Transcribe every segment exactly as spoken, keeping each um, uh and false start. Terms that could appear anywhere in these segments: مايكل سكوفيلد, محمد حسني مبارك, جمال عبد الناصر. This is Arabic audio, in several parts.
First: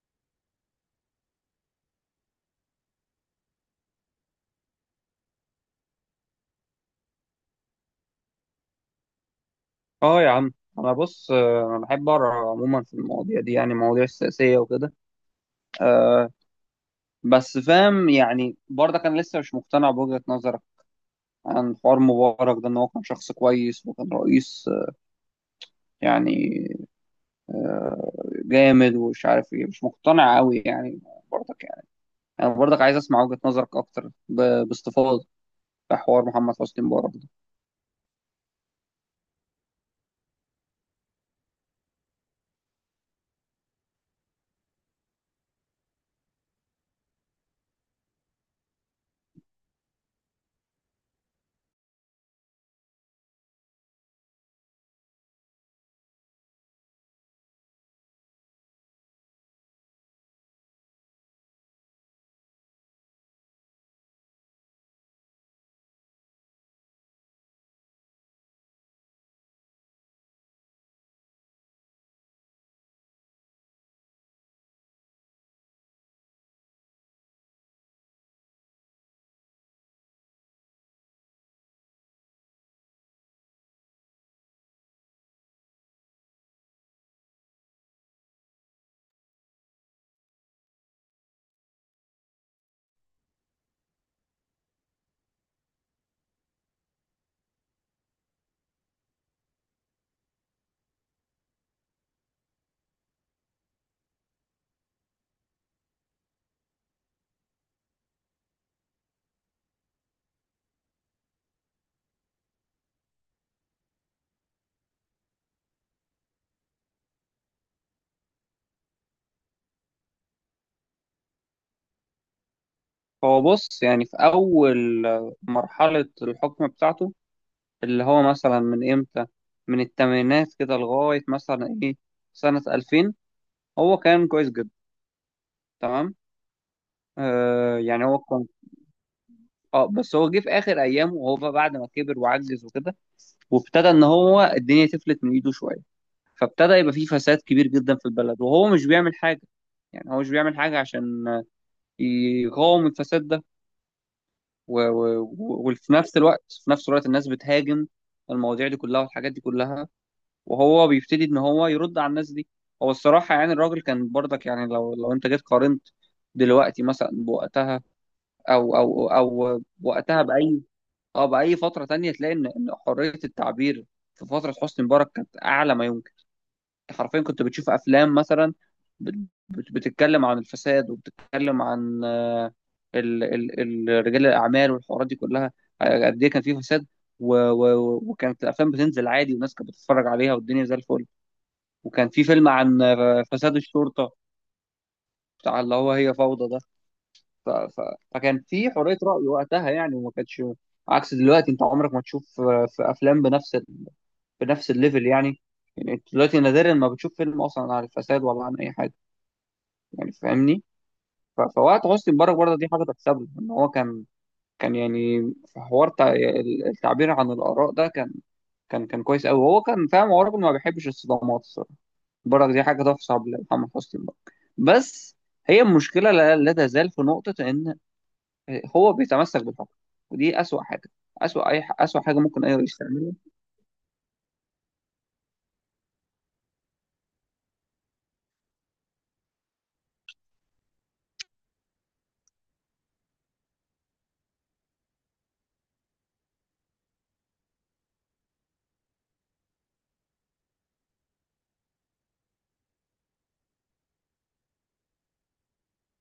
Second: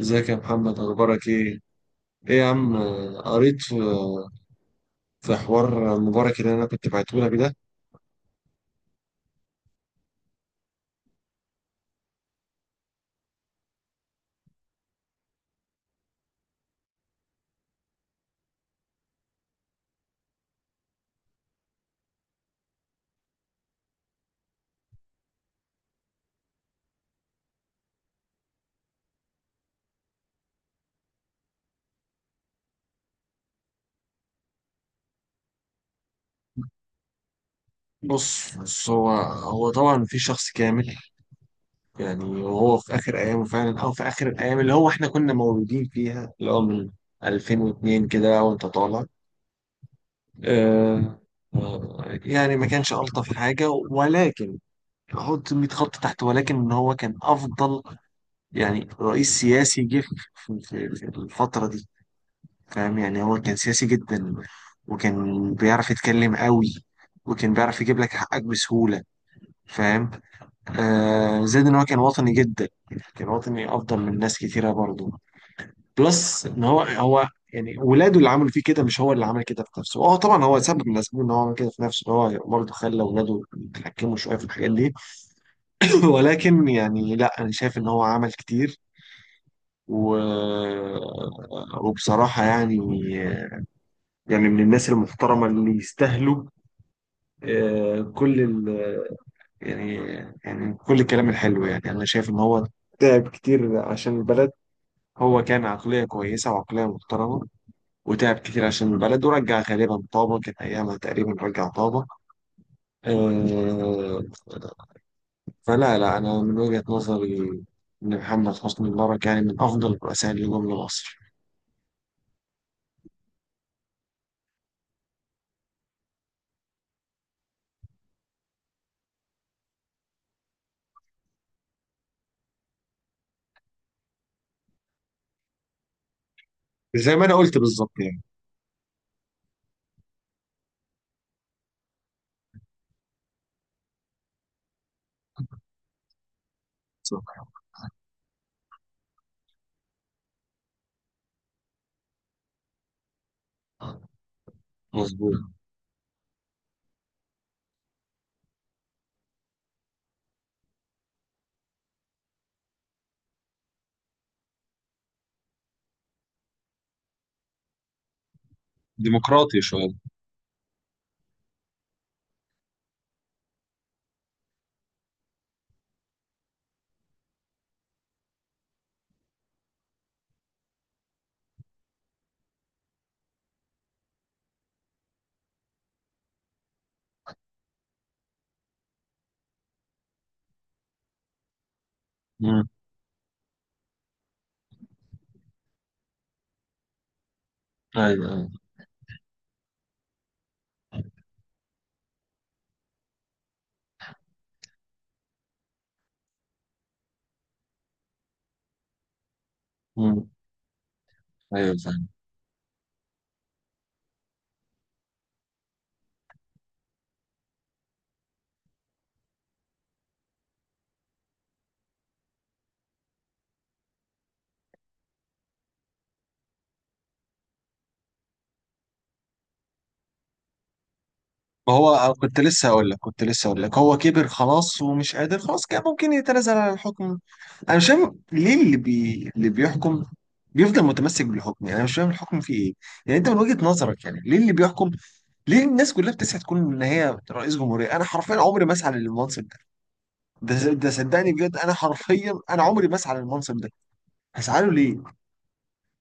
ازيك يا محمد، اخبارك ايه؟ ايه يا عم آه، قريت في في حوار مبارك اللي انا كنت بعته لك ده. اه يا عم، انا بص، آه، انا بحب اقرا عموما في المواضيع دي، يعني مواضيع السياسيه وكده. أه بس فاهم، يعني برضه كان لسه مش مقتنع بوجهه نظرك عن حوار مبارك ده، ان هو كان شخص كويس وكان رئيس آه، يعني جامد ومش عارف ايه، مش مقتنع قوي يعني، برضك يعني. انا برضك عايز اسمع وجهه نظرك اكتر ب- باستفاضه في حوار محمد حسني مبارك ده. بص بص هو هو طبعا في شخص كامل، يعني وهو في اخر ايامه فعلا، او في اخر الايام اللي هو احنا كنا مولودين فيها، اللي هو من ألفين واتنين كده وانت طالع. آه آه، يعني ما كانش الطف حاجه، ولكن احط مية خط تحت، ولكن ان هو كان افضل يعني رئيس سياسي جه في في- في الفتره دي. فاهم يعني؟ هو كان سياسي جدا، وكان بيعرف يتكلم قوي، وكان بيعرف يجيب لك حقك بسهولة. فاهم؟ آه، زائد ان هو كان وطني جدا، كان وطني افضل من ناس كتيرة برضو. بلس ان هو هو، يعني ولاده اللي عملوا فيه كده، مش هو اللي عمل كده في نفسه. اه طبعا هو سبب من الاسباب ان هو عمل كده في نفسه، إن هو برضه خلى ولاده يتحكموا شويه في الحاجات دي. ولكن يعني لا، انا شايف ان هو عمل كتير و... وبصراحه يعني، يعني من الناس المحترمة اللي يستاهلوا آه، كل ال، يعني، يعني كل الكلام الحلو. يعني أنا شايف إن هو تعب كتير عشان البلد. هو كان عقلية كويسة وعقلية محترمة، وتعب كتير عشان البلد، ورجع غالبا طابة، كان أيامها تقريبا رجع طابة. آه، فلا لا أنا من وجهة نظري إن محمد حسني مبارك يعني من أفضل الرؤساء اللي جم لمصر. هو بص، يعني في اول آه، مرحله الحكم بتاعته، اللي هو مثلا من امتى، من الثمانينات كده لغاية مثلا ايه، سنة ألفين، هو كان كويس جدا، تمام. زي ما أنا قلت آه بالظبط يعني هو يعني. كان، اه بس هو جه في اخر ايامه، وهو بقى بعد ما كبر وعجز وكده، وابتدى ان هو الدنيا تفلت من ايده شوية، فابتدى يبقى فيه فساد صح. كبير جدا في البلد، وهو مش بيعمل حاجة. يعني هو مش بيعمل حاجة عشان يقاوم الفساد ده، و- و- مظبوط. و- وفي نفس الوقت في نفس الوقت الناس بتهاجم المواضيع دي كلها والحاجات دي كلها، وهو بيبتدي ان هو يرد على الناس دي. هو الصراحه، يعني الراجل كان برضك، يعني لو لو انت جيت قارنت دلوقتي مثلا بوقتها، او او ديمقراطي او شوية. وقتها باي، اه باي فتره تانية، تلاقي ان إن حريه التعبير في فتره حسني مبارك كانت اعلى ما يمكن. أنت حرفيا كنت بتشوف افلام مثلا بت- بت- بتتكلم عن الفساد، وبتتكلم عن آه، ال- ال- ال- رجال الاعمال والحوارات دي كلها، آه، قد ايه كان في فساد. و- و- وكانت الافلام بتنزل عادي، والناس كانت بتتفرج عليها، والدنيا زي الفل. وكان في فيلم مم. عن فساد الشرطة، بتاع اللي هو هي فوضى ده. ف... ف... أيوه فكان أيوه. في حرية رأي وقتها يعني، وما كانتش عكس دلوقتي. انت عمرك ما تشوف في افلام بنفس ال... بنفس الليفل يعني. يعني انت دلوقتي نادرا ما بتشوف فيلم اصلا عن الفساد، ولا عن اي حاجة، يعني مم. فاهمني. ف... ايوه فوقت فاهم. حسني مبارك برضه، دي حاجة تحسب له ان هو كان، كان يعني في حوار تع- التعبير عن الآراء ده، كان كان كان كويس قوي. هو كان فاهم، هو راجل ما بيحبش الصدمات الصراحه. برك، دي حاجه تحسب لمحمد حسني برك. بس هي المشكله لا, لا تزال في نقطه ان هو بيتمسك بالحكم، ودي اسوأ حاجه. اسوأ اي ما ح- هو اسوأ أنا حاجه كنت ممكن اي لسه رئيس هقول لك تعملها. كنت لسه هقول لك هو كبر خلاص ومش قادر خلاص، كان ممكن يتنازل عن الحكم. انا مش فاهم ليه اللي بي... اللي بيحكم بيفضل متمسك بالحكم. يعني انا مش فاهم الحكم فيه ايه. يعني انت من وجهة نظرك، يعني ليه اللي بيحكم؟ ليه الناس كلها بتسعى تكون ان هي رئيس جمهورية؟ انا حرفيا عمري ما اسعى للمنصب ده. ده ده صدقني بجد، انا حرفيا انا عمري ما اسعى للمنصب ده. هسعى له ليه؟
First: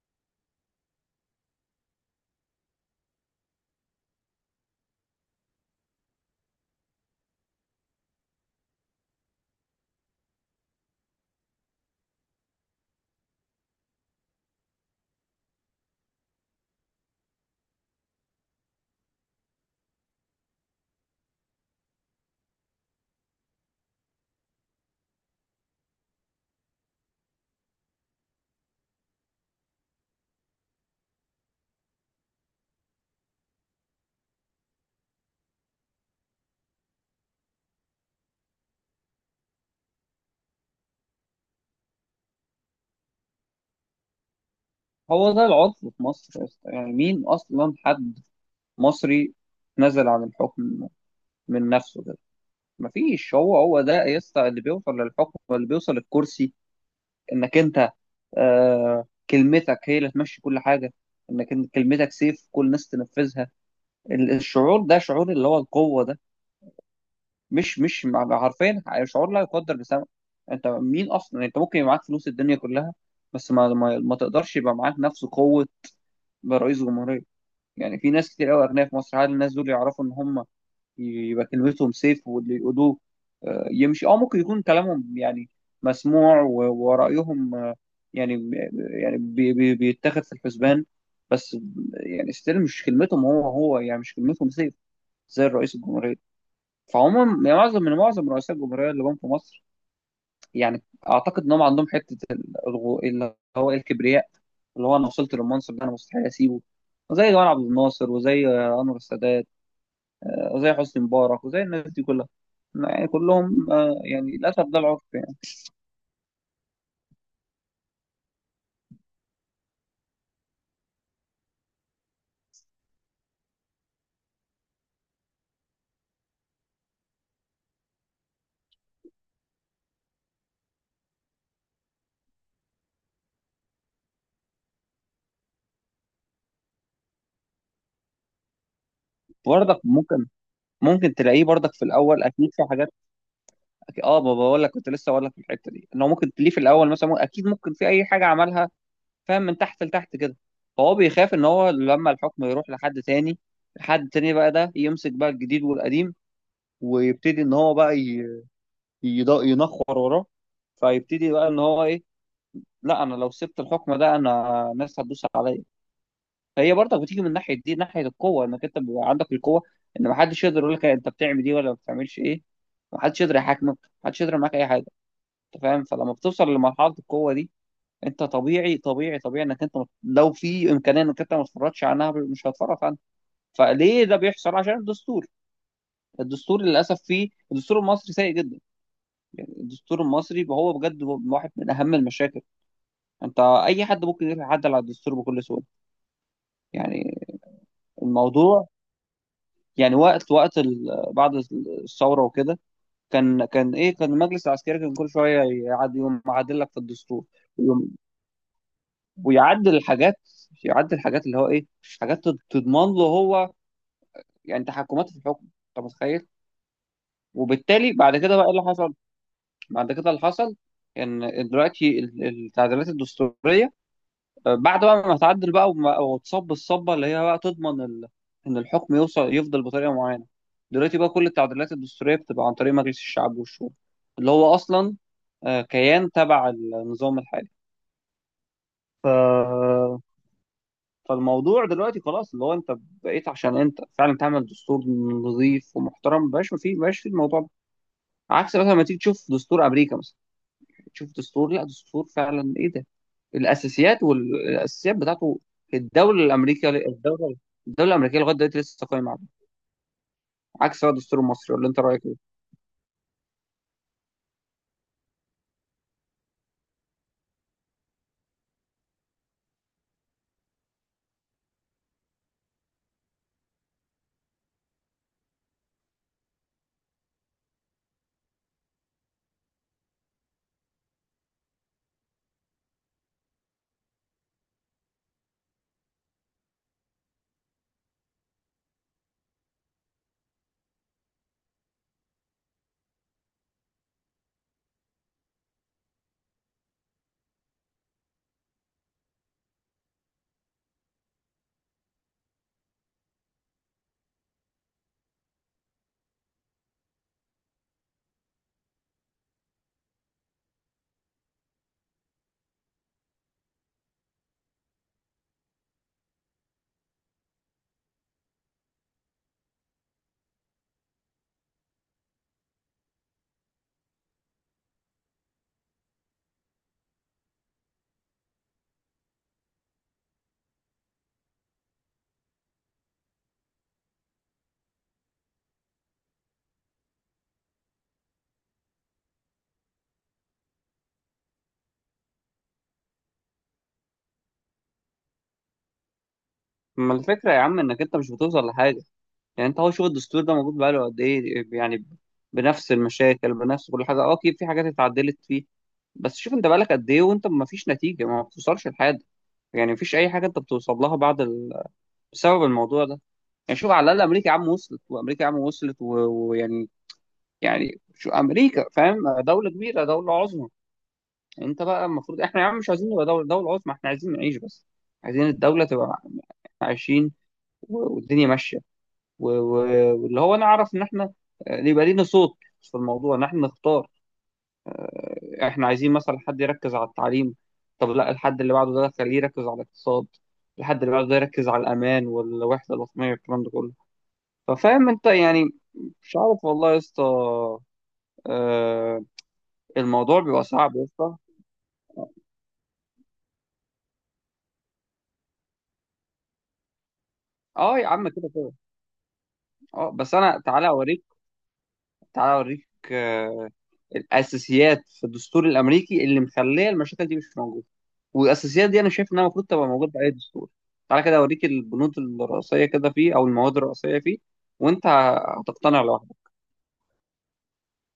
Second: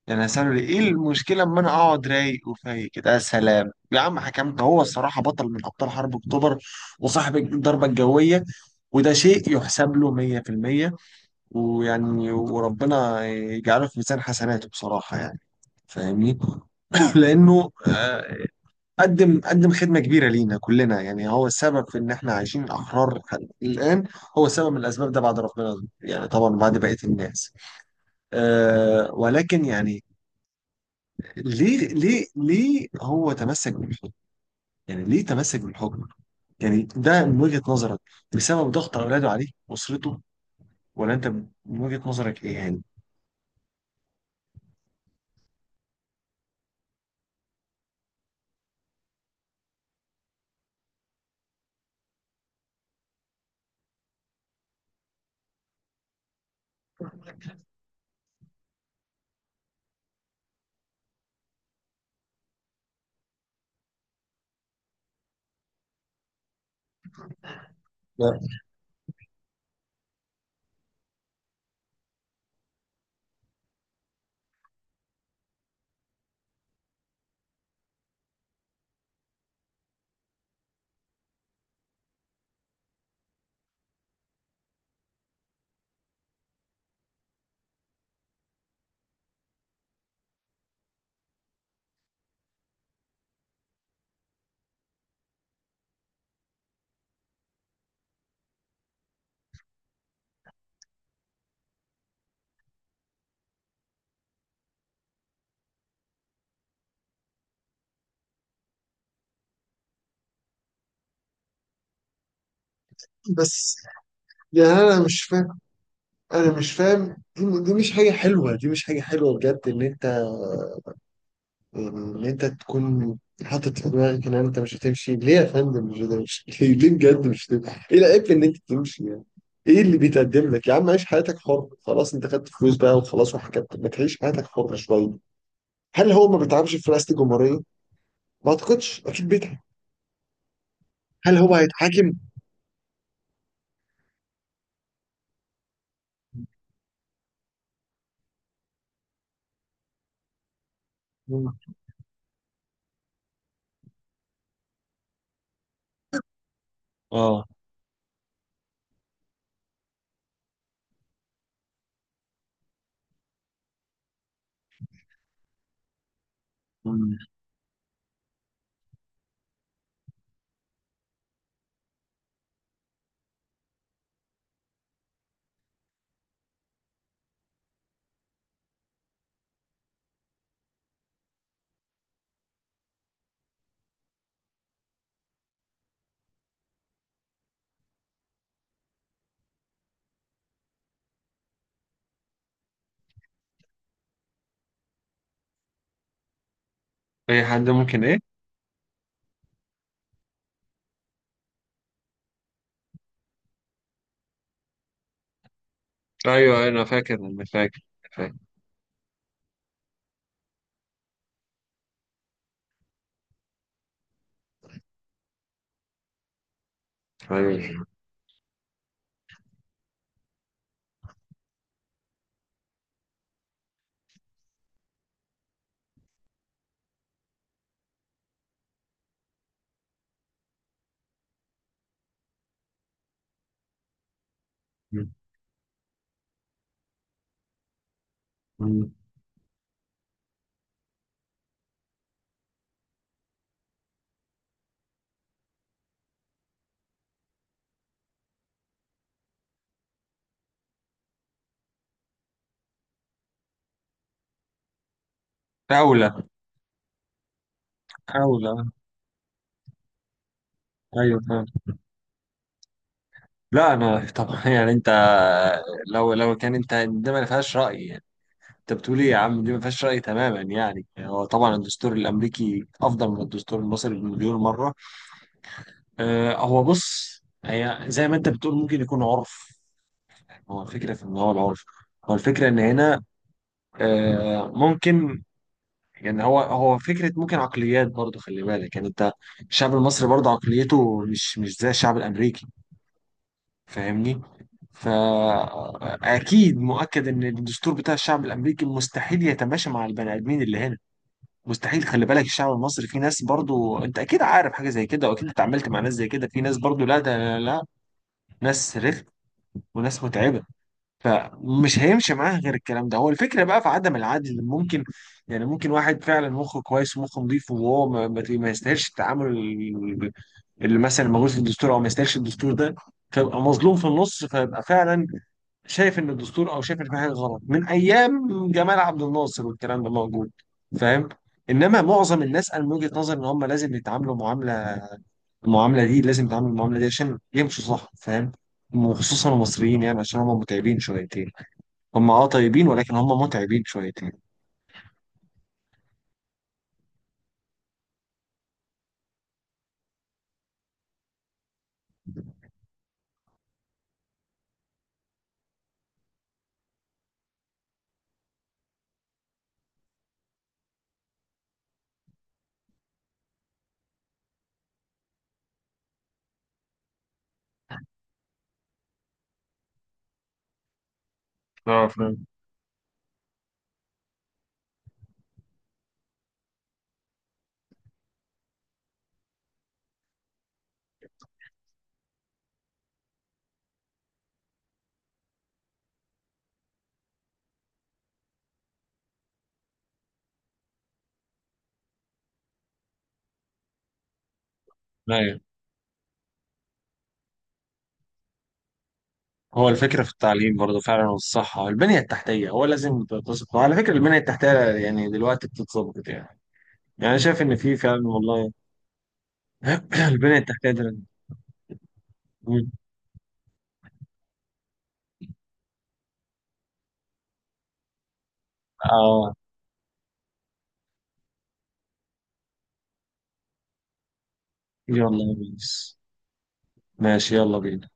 يعني هسأله ليه؟ ايه المشكلة اما انا اقعد رايق وفايق كده؟ يا سلام يا عم حكمت. هو الصراحة بطل من ابطال حرب اكتوبر، وصاحب الضربة الجوية، وده شيء يحسب له مية في المية. ويعني وربنا يجعله في ميزان حسناته بصراحة يعني. فاهمني؟ لأنه آه، قدم قدم خدمة كبيرة لينا كلنا. يعني هو السبب في إن إحنا عايشين أحرار لحد الآن. هو سبب من الأسباب ده بعد ربنا، يعني طبعا بعد بقية الناس. آه، ولكن يعني ليه ليه ليه هو تمسك بالحكم؟ يعني ليه تمسك بالحكم؟ يعني ده من وجهة نظرك بسبب ضغط اولاده عليه، اسرته، ولا انت من وجهة نظرك ايه يعني؟ هو ده العطل في مصر يا اسطى. يعني مين اصلا حد مصري نزل عن الحكم من نفسه كده؟ مفيش. هو هو ده يا اسطى اللي بيوصل للحكم واللي بيوصل للكرسي، انك انت آه كلمتك هي اللي تمشي كل حاجة، انك إن كلمتك سيف كل الناس تنفذها. ال- الشعور ده، شعور اللي هو القوة ده، مش مش لا مع- حرفيا شعور لا يقدر بثمن. انت مين اصلا؟ انت ممكن يبقى معاك فلوس الدنيا كلها، بس ما ما, ما تقدرش يبقى معاك نفس قوة رئيس جمهورية. يعني في ناس كتير قوي اغنياء في مصر، هل الناس دول يعرفوا ان هم يبقى كلمتهم سيف واللي يقولوه آه، يمشي؟ اه ممكن يكون كلامهم يعني مسموع، و- ورأيهم يعني يعني بي بي بيتاخد في الحسبان، بس يعني ستيل مش كلمتهم، هو هو يعني مش كلمتهم زي زي الرئيس الجمهورية. فعموما يعني معظم من معظم رؤساء الجمهورية اللي جم في مصر، يعني اعتقد ان هم عندهم حتة الغو- اللي هو الكبرياء، اللي هو انا وصلت للمنصب ده، انا مستحيل اسيبه. زي جمال عبد الناصر، وزي انور السادات، وزي حسني مبارك، وزي الناس دي كلها. يعني كلهم، بس آه، يعني للاسف يعني ده انا العرف مش يعني. فاهم، انا مش فاهم. دي, دي مش حاجه حلوه، دي مش حاجه حلوه بجد، ان انت، ان انت تكون حاطط في دماغك ان انت مش هتمشي. ليه يا فندم مش هتمشي؟ ليه؟ ليه بجد مش هتمشي؟ ايه العيب في ان انت تمشي يعني؟ ايه اللي بيتقدم لك؟ يا عم عيش حياتك حر خلاص، انت خدت فلوس بقى وخلاص وحكت، ما تعيش حياتك حر شويه. هل هو ما بيتعبش في رئاسة الجمهورية؟ ما اعتقدش، اكيد بيتعب. برضك ممكن، ممكن هل تلاقيه هو برضك في هيتحاكم؟ الاول اكيد في حاجات، أكيد، اه ما بقول لك كنت لسه بقول لك في الحته دي، ان هو ممكن تليه في الاول مثلا مو- اكيد ممكن في اي حاجه عملها، فاهم، من تحت لتحت كده. فهو بيخاف ان مم. هو لما الحكم يروح لحد تاني، حد تاني بقى ده يمسك بقى الجديد والقديم، ويبتدي اه. ان هو بقى ي- يض- ينخر وراه، فيبتدي بقى ان هو ايه، لا انا لو سبت الحكم ده انا الناس هتدوس عليا. فهي برضك مم. بتيجي من ناحيه دي، ناحيه القوه، انك انت بيبقى عندك القوه ان محدش يقدر يقول لك انت بتعمل دي ولا ما بتعملش ايه. محدش يقدر يحاكمك، محدش يقدر معاك اي حاجه، انت فاهم. فلما بتوصل لمرحله القوه دي، انت طبيعي طبيعي طبيعي انك انت مت- لو في امكانيه انك انت ما تتفرجش عنها، مش هتتفرج عنها. فليه ده بيحصل؟ عشان الدستور. الدستور للاسف فيه، الدستور المصري سيء جدا. يعني الدستور المصري هو بجد هو واحد من اهم المشاكل. انت اي حد ممكن يتعدل على الدستور بكل سهوله. يعني اي حد ممكن ايه؟ الموضوع، يعني وقت وقت ال- بعد الثوره وكده، كان كان ايه كان المجلس العسكري كان كل شويه يعد يقوم معدل ايوه لك في انا فاكر، الدستور انا فاكر، فاكر. ويعدل الحاجات، يعدل الحاجات اللي هو ايه، حاجات تض- تضمن له هو يعني تحكمات في الحكم. انت متخيل؟ ايوه. وبالتالي بعد كده بقى ايه اللي حصل؟ بعد كده اللي حصل ان دلوقتي ال- التعديلات الدستوريه، آه، بعد بقى ما تعدل بقى وما- وتصب الصبه اللي هي بقى تضمن ال... ان الحكم يوصل يفضل بطريقه معينه. دلوقتي بقى كل التعديلات الدستوريه بتبقى عن طريق مجلس الشعب والشورى، اللي هو اصلا مم. آه، كيان تبع النظام الحالي. مم. ف فالموضوع دلوقتي خلاص، اللي هو انت بقيت عشان انت فعلا تعمل دستور نظيف ومحترم، مبقاش في مبقاش في الموضوع ده. عكس مثلا لما تيجي تشوف دستور امريكا مثلا، تشوف دستور، لا دستور فعلا، ايه ده، الاساسيات، والاساسيات بتاعته. الدوله اولى. الامريكيه الدوله الدوله الامريكيه لغايه اولى. دلوقتي لسه قايمه عليه، عكس بقى ايوه. الدستور المصري. ولا انت رايك ايه؟ لا انا طبعا يعني انت، لو لو كان انت ده ما فيهاش راي يعني. انت بتقول ايه يا عم؟ دي ما فيهاش راي تماما. يعني هو طبعا الدستور الامريكي افضل من الدستور المصري بمليون مره. آه هو بص، هي زي ما انت بتقول ممكن يكون عرف. هو الفكره في ان هو العرف، هو الفكره ان هنا، آه ممكن يعني، هو هو فكره ممكن عقليات برضو. خلي بالك يعني انت، الشعب المصري برضو عقليته مش مش زي الشعب الامريكي. فاهمني؟ فأكيد مؤكد إن الدستور بتاع الشعب الأمريكي مستحيل يتماشى مع البني آدمين اللي هنا. مستحيل. خلي بالك الشعب المصري، في ناس برضو، أنت أكيد عارف حاجة زي كده، وأكيد اتعاملت مع ناس زي كده. في ناس برضو، لا ده، لا, لا، ناس رخم وناس متعبة. فمش هيمشي معاها غير الكلام ده. هو الفكرة بقى في عدم العدل ممكن، يعني ممكن واحد فعلا مخه كويس ومخه نضيف، وهو ما, ما ما يستاهلش التعامل اللي مثلا موجود في الدستور، أو ما يستاهلش الدستور ده، فيبقى مظلوم في النص، فيبقى فعلا شايف ان الدستور، او شايف ان في حاجه غلط من ايام جمال عبد الناصر، والكلام ده موجود. فاهم؟ انما معظم الناس، انا من وجهه نظري ان هم لازم يتعاملوا معامله، المعامله دي لازم يتعاملوا المعامله دي عشان يمشوا صح. فاهم؟ وخصوصا المصريين يعني، عشان هم متعبين شويتين. هم اه طيبين ولكن هم متعبين شويتين. ما الفكره يا عم، انك انت مش بتوصل لحاجه. يعني انت، هو شغل الدستور ده موجود بقاله قد ايه يعني، بنفس المشاكل، بنفس كل حاجه؟ اه اكيد في حاجات اتعدلت فيه، بس شوف انت بقالك قد ايه وانت ما فيش نتيجه، ما بتوصلش لحاجه. يعني ما فيش اي حاجه انت بتوصل لها بعد ال... بسبب الموضوع ده. يعني شوف على الاقل امريكا يا عم وصلت، وامريكا يا عم وصلت و- ويعني يعني يعني شو امريكا، فاهم، دوله كبيره، دوله عظمى. انت بقى اه المفروض فاهم. احنا يا عم مش عايزين نبقى دوله، دوله عظمى، احنا عايزين نعيش بس. عايزين الدوله تبقى عايشين والدنيا ماشيه، و- و- واللي هو نعرف ان احنا آه، يبقى لينا صوت في الموضوع، ان احنا نختار. آه، احنا عايزين مثلا حد يركز على التعليم، طب لا الحد اللي بعده ده خليه يركز على الاقتصاد، الحد اللي بعده ده يركز على الامان والوحده الوطنيه والكلام ده كله. ففاهم انت ايوه. يعني. مش عارف والله يا اسطى، آه، هو الفكره في الموضوع بيبقى التعليم صعب برضه يا فعلا، اسطى. والصحه، البنيه التحتيه، هو لازم تتظبط. وعلى فكره البنيه التحتيه يعني دلوقتي بتتظبط يعني. يعني أنا شايف ان في اه يا فعلا عم كده كده. والله. اه بس البنيه انا تعالى التحتيه ده، اوريك، تعالى اوريك آه، الاساسيات في الدستور الامريكي اللي مخليه المشاكل دي مش موجوده، والاساسيات دي انا شايف انها اه. المفروض تبقى موجوده في اي دستور. تعالى كده اوريك البنود الرئيسيه كده فيه، او المواد الرئيسيه فيه، وانت يلا يا هتقتنع بيس. لوحدك. ماشي، يلا بينا.